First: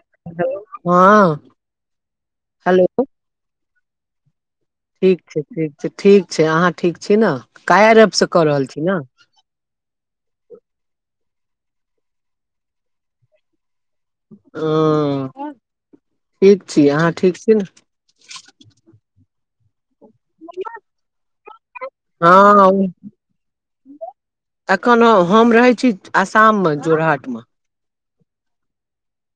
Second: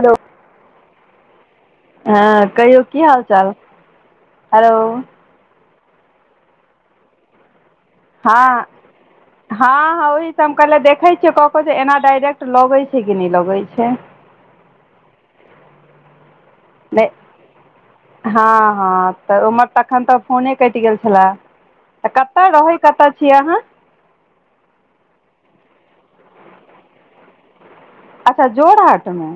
hello हँ हँ कहियो की हेलो हाल चाल छै हेलो ठीक छै ठीक छै अहाँ ठीक छी [unintelligible] ने क हाँ हाँ हाँ ओही सँ हम कहलिय देखैत छियै कऽ जे एना डायरेक्ट लगै छै कि नहि लगै छै ओ ठिक छी अहाँ ठिक छीये ने हाँ हाँ तऽ उमहर तखन सब फोने केट गेल छलए तऽ कतऽ रहै कतऽ छीयै अहाँ एखनो हम रहै छी आसाम मे जोरहट मे अच्छा जोडहाट मे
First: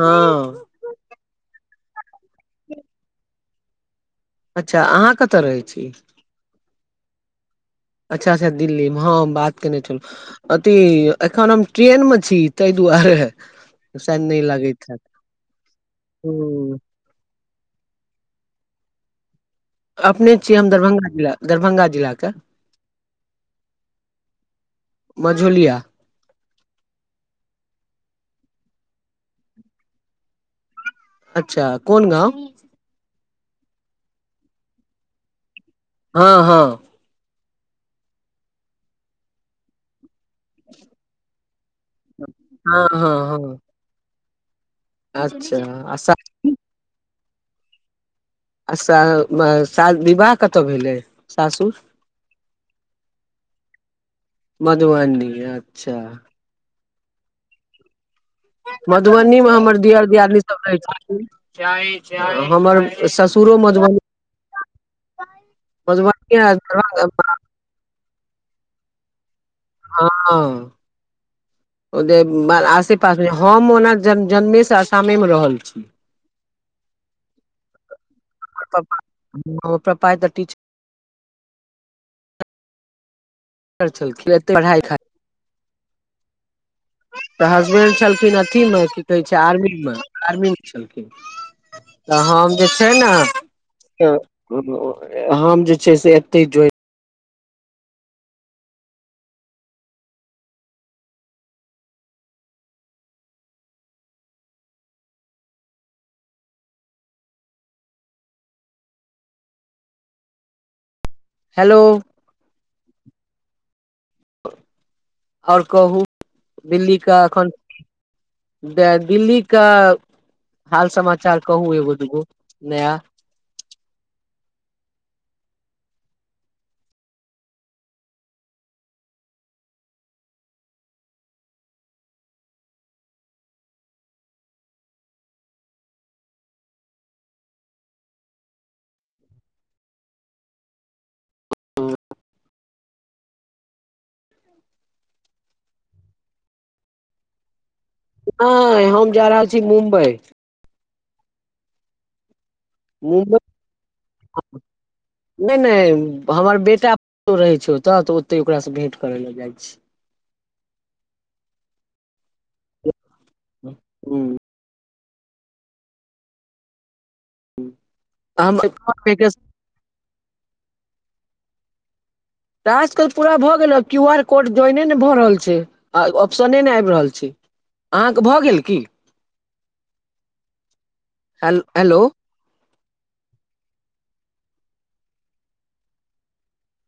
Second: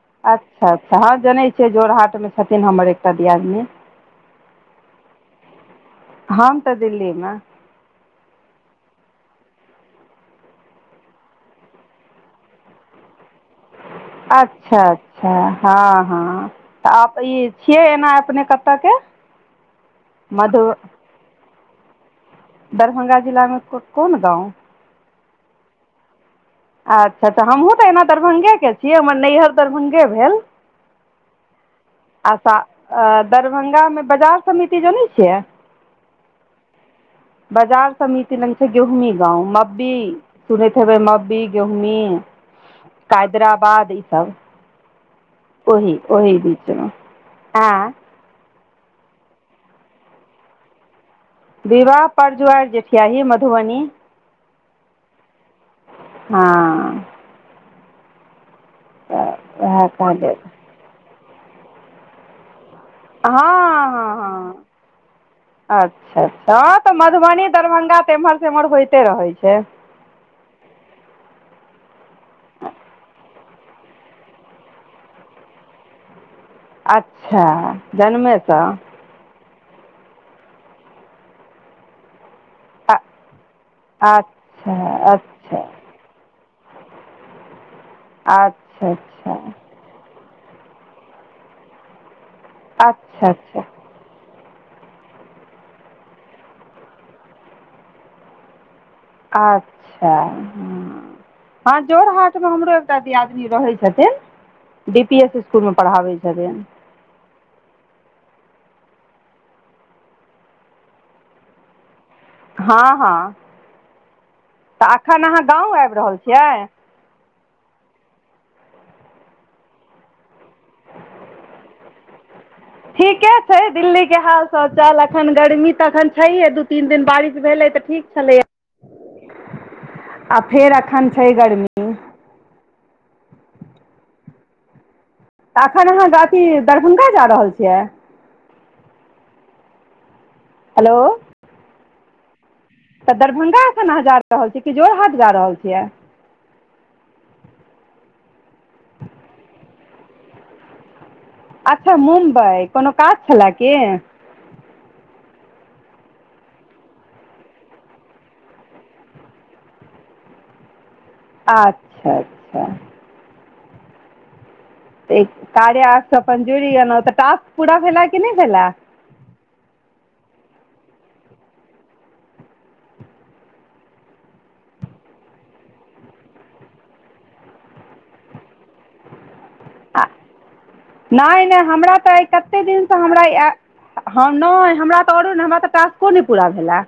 हँ अच्छा हाँ जनेय छियै जोरहाट में छथिन हमर एकटा दियादनी अच्छा अहाँ कतय रहै छीये हम तऽ दिल्ली मे अच्छा अच्छा दिल्ली मे हाँ हम बात केने छलहुँ अथी एखन हम ट्रेन मे छी तेय दुआरे शायद नहि अच्छा लगैत हैत अच्छा हाँ हाँ ह तऽ आ ई छियै एना अपने कतेक के अपने छियै मधु हम दरभंगा जिला दरभंगा जिला कऽ दरभंगा जिला मे कोन गाँव मझोलिया अच्छा हमहूँ तऽ एना दरभंगा के छीयै हमर नैहर दरभंगो भेल अच्छा कोन गाँव दरभंगा में बाजार समिति जनै छिय हाँ हाँ बजार समिति लग छय गेहुमी गाँव मब्बी सुनैत हेबइ मब्बी गेहूमी हँ हँ हँ कैदराबाद ईसभ अच्छा आ ओही सा ओही बिच में आ श शाद विवाह कतय भेलइ ये विवाह पर जुरिज्वार जठि आही मधुबनी मधुबनी अच्छा हाँ तऽ मधुबनी में हमर उएह दियर कहलियै दियनी सब रहय छथीन चाय चाय हमर चाय हाँ हाँ अच्छा मधुबनी आ अच्छा तऽ दरभंगा मधुबनी दरभंगा तऽ एम्हर सेमहर होइते रहे छय हाँ आ हं ओ जे आसे पास में हम ओना ज जन्मेसँ आसामेमे रहल छी अच्छा जन्मे सँ प्रपा तऽ टी छलखिन एते पढ़ाइ अच्छा खाइ अच्छा तऽ हसबेंड छलखिन अथी में की कहै अच्छा छै आर्मी मे आर्मी में छलखिन तऽ हम जे छै ने अच्छा अच्छा तऽ हम जे छै से एते जोड़ अच्छा हं हँ जोड़ हाट में हमरो एकटा दियादनी रहै छथिन डी पी एस स्कूल पढ़ाबइ छथिन हेलो हाँं हाँ तऽ अखन आहाँ आओर गाँव आबि कहू रहल छियै दिल्ली का एखन दे दिल्ली कऽ हाल समाचार कहु एगो दुगो नया ठीके छय दिल्ली के हाल शौचाल एखन गर्मी तऽ अखन छैहे दू तीन दिन बारिश भेलै तऽ ठीक आ फेर अखन छै गर्मी तऽ अखन आहाँ अथी दरभंगा जा रहल छियै हेलो तऽ दरभंगा एखन अहाँ जा रहल छीयै कि जोर हाट जा रहल छियइ नहि हम जा रहल छी मुम्बई अच्छा मुम्बई कोनो काज मुम्बई छलए की [inaudible] नहि नहि हमर बेटा पुतौह रहै छय ओतऽ तऽ ओते ओकरासँ भेंट करै लए जाइ छी अच्छा अच्छा हं कार्या एप स अपन जूड़ गेलौ तऽ अपन टास्क हू पूरा भेला कि नहि हाम भेला ओहिठमा तऽ आजकल त पूरा भऽ गेल क्यू आर कोड जोाइने नहि भऽ रहल छय आ ऑप्शने नइ आबि रहल छै अहाँके भऽ गेल की आ नय नय हमरा हेलो तऽइ कते दिनसँ हमरा नय हमरा तऽ रो नहि हमरा तऽ टास्को नहि पूरा भेलै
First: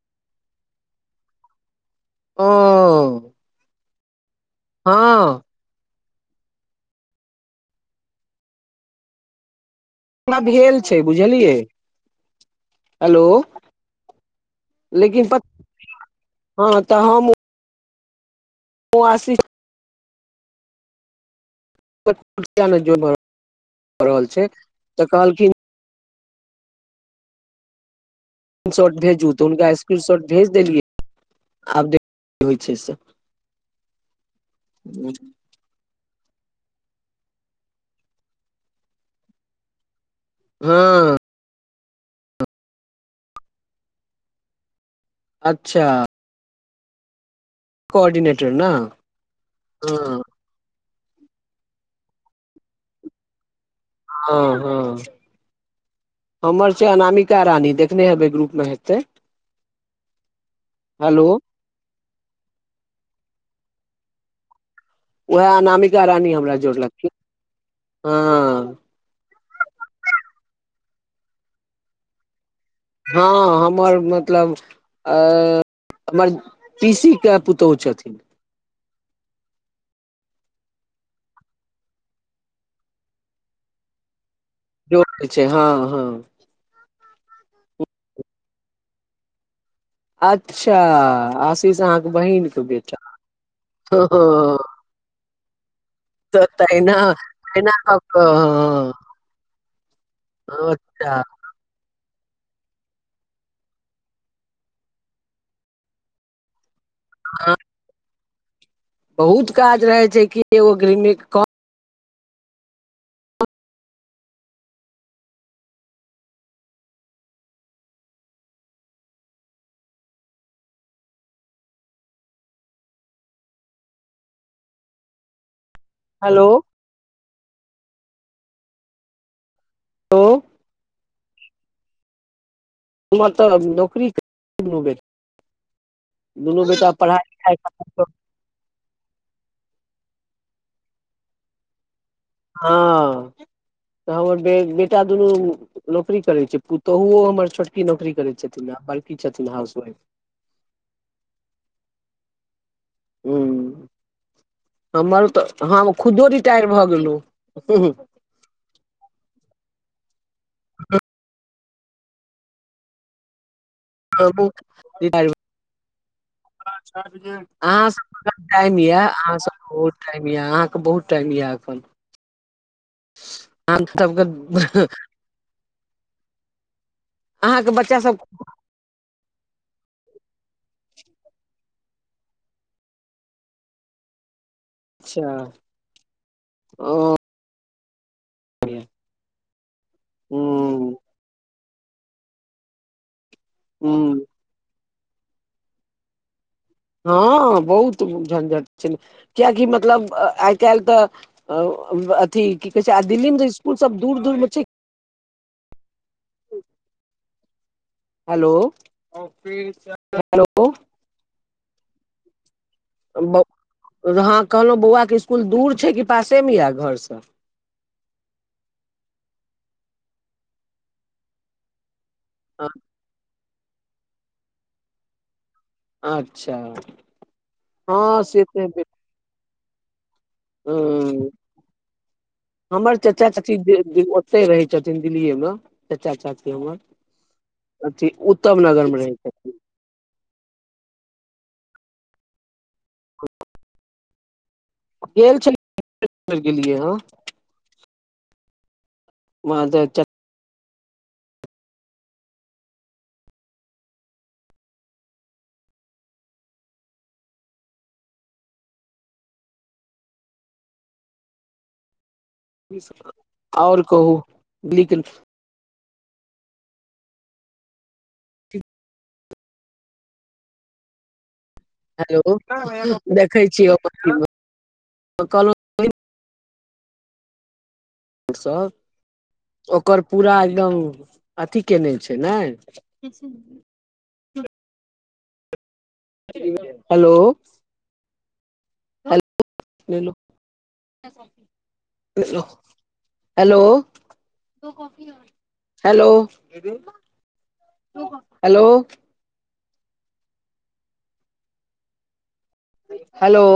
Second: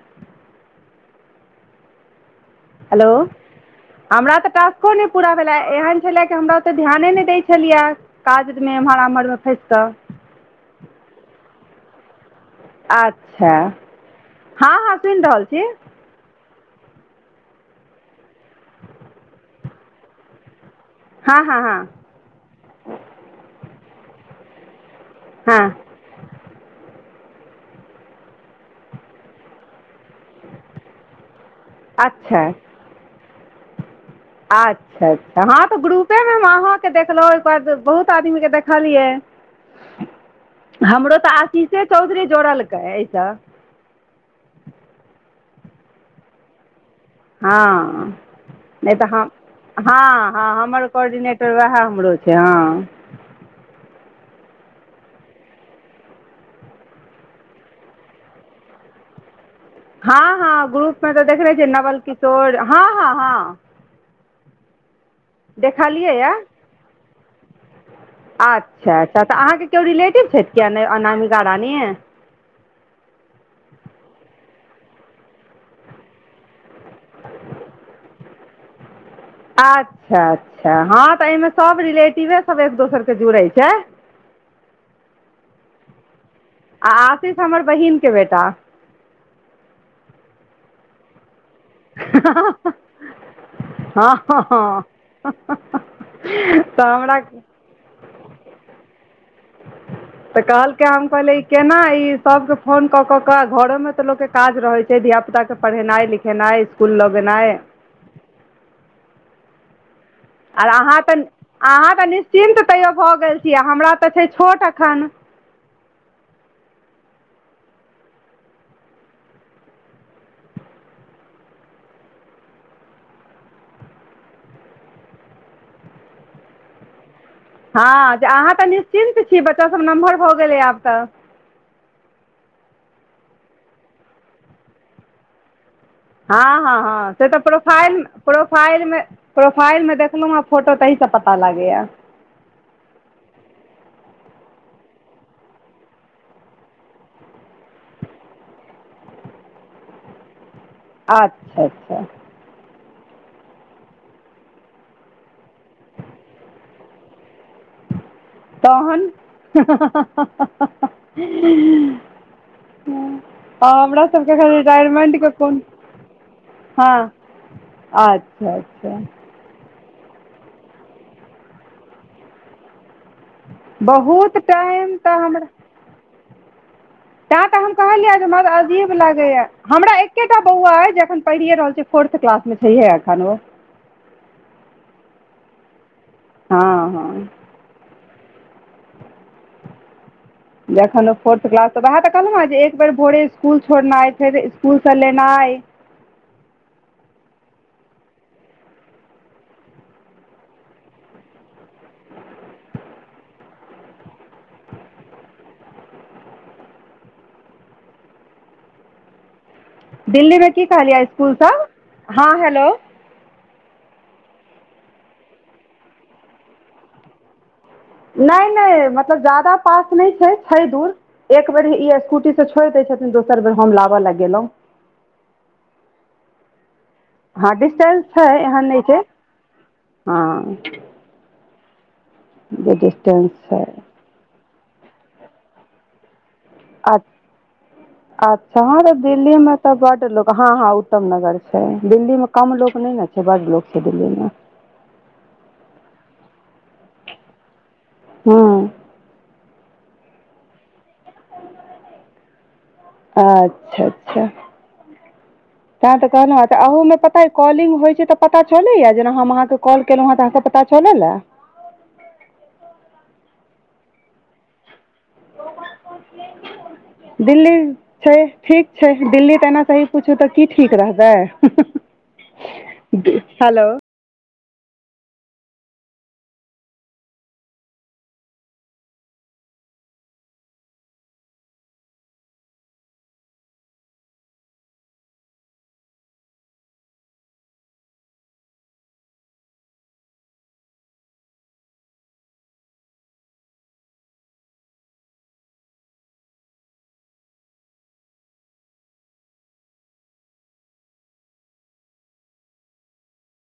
ओ हलो हमरा तऽ टास्को नहि हँ पूरा भेलै एहन छलय के हमरा ओतऽ ध्यान नहि दै छलियै काज मे एम्हरम्हरमे फँसि कऽ [unintelligible] भेल छै बुझलियै हेलो अच्छा हँ हँ सुनि लेकिन रहल छी हँ तऽ हम ऊ ओ आसी हँ हँ हँ छै तऽ [unintelligible] [unintelligible] हँ स्क्रीन शॉट भेजू तऽ हुनका स्क्रीन शॉट भेज देलियै आब देख [unintelligible] अच्छा होइ छै से आच्छा अच्छा हँ तऽ ग्रुप तें हम अहां के देखलहु ओहिके बाद बहुत आदमी के देखलियै हँ हमरो तऽ आशीषे चौधरी जोड़लकै एहिसँ अच्छा हँ कोर्डिनेटर ने नहि तऽ हम हँ हँ हमर कोर्डिनेटर वएह हमरो छै हँ ह हँ हमर छै अनामिका रानी देखने हेबै ग्रुपमे हेतैय हँ हँ ग्रुप मे तऽ हेलो देखनेे छ नवल किशोर हँ हँ हँ उएह अनामिका देखलिए या रानी हमरा जोड़लखिन हँ अच्छा अच्छा त अहाँ के ओ रिलेटिव छैथ कि अन अनामिका रानी हँ हमर मतलब अ हमर पीसी के पुतोह छथिन आच्छा अच्छा हँ तऽ एहिमे सब रिलेटिवे सब एक दोसरके जुड़ैत छै ह [unintelligible] जोड़ै छै हँ हँ आ आसिष हमर बहिनक के बेटा अच्छा आशीष अहाँके बहिन के बेटा ह [unintelligible] [unintelligible] त तहिना अब तहिना ह [unintelligible] तऽ कहलया हाम कहलै केना ई सभके फोन कऽ कऽ कऽ घरोमे तऽ लोकके काज रहैत छै धियापुताके पढ़ेनाइ लिखेनाइ फुल लगेनाइ हँ बहुत काज रहै छै कि आर एगो अहाँ गृहणी तऽ कम अहाँ तऽ निश्चिन्त तैयो भऽ गेल छी हमरा तऽ छै छोट एखन हलो हँ जे अहाँ तऽ निश्चिन्त छी बच्चासभ नमहर हेलो भऽ गेलै आब तऽ हमर तऽ नौकरी बे [unintelligible] हँ हँ हँ पढ़ाइ से तऽ लिखाइ प्रोफाइल प्रोफाइलमे प्रोफाइलमे देखलहुँ हेँ फोटो तहीसँ पता लागैए हँ तऽ हमर बे बेटा दुनू नौकरी करै छै पुतोहुओ हमर छोटकी नौकरी करैत छथिन आ बड़की छथिन हाउसवाइफ आच्छा अच्छा ह हमर तऽ हम खुदो रिटायर भऽ गेलु तहन हमरा सबके हमहुँ एखन रिटायरमेंट रिटायर के कोन हँ अहाँ सब अच्छा टाइम य अच्छा अहाँ सब टाइम यऽ अहाँके बहुत टाइम य अपन सबके बहुत टाइम तऽ हमरा ते तऽ अहाँके हम बच्चा कहलिय सब अी लागेया हमरा एकेटा बौआ अ जेखन पढ़िए रहल छी फोर्थ क्लास में छैहे एखन ओ अच्छा हँ हँ ज हं जखन फोर्थ क्लास तऽ उएह तऽलहु ने जे एक बेर भोरे इसकुल छोड़नाइ हूं छै तऽ फकूलसँ लेनाइ हँ बहुत झंझट छय ने कियाकि मतलब आइ काल्ह तऽ अथी की कहे छय आ दिल्ली में स्कूल सब दूर दूर मे छै हेलो दिल्लीमे की कहलिऐ इसकुलसँ हँ हेलो ब हँ कहलहु बौआ के इसकुल दूर छै कि पासे में य घर से नय नय मतलब ज्यादा पास नहि छै छै दूर एक बेर ई स्कूटी छोड़ दय छथिन दोसर बेर हम लाबऽ लग गेलहुँ अच्छा हँ डिस्टेन्स हँ छै से तऽ एहन नहि छय हँ हं जे हमर चाचा डिस्टेंस चची छै से रहय छथिन दिल्लीए में चच्चा चाची आ कथी उत्तम अच्छा हँ नगर तऽ में रहय छथीन दिल्लीमे तऽ बड़ लोक हाँ हाँ उत्तम नगर छय दिल्ली में कम लोक नहि ने छै बड़ लोक छै दिल्ली में गेल छलियर गेलियै हे हूँ वहाँ ह अच्छा अच्छा तैं तऽ कहलहुँऽ हे पता अऽ कॉलिंग होई छै तऽ पता तऽ छलैए जेना हम अहाँ केलेलहुँ हँ तऽ अहाँ के पता ता चलै ल और कहु दिल्ली छय ठीक छै दिल्ली तऽ एना सही पूछू तऽ की ठीक रहबै हेलो देखय हेलो छिये कहलो रस ओकर पूरा एकदम अथी केने छय ने हेलो हो हेलो हेलो हेलो हेलो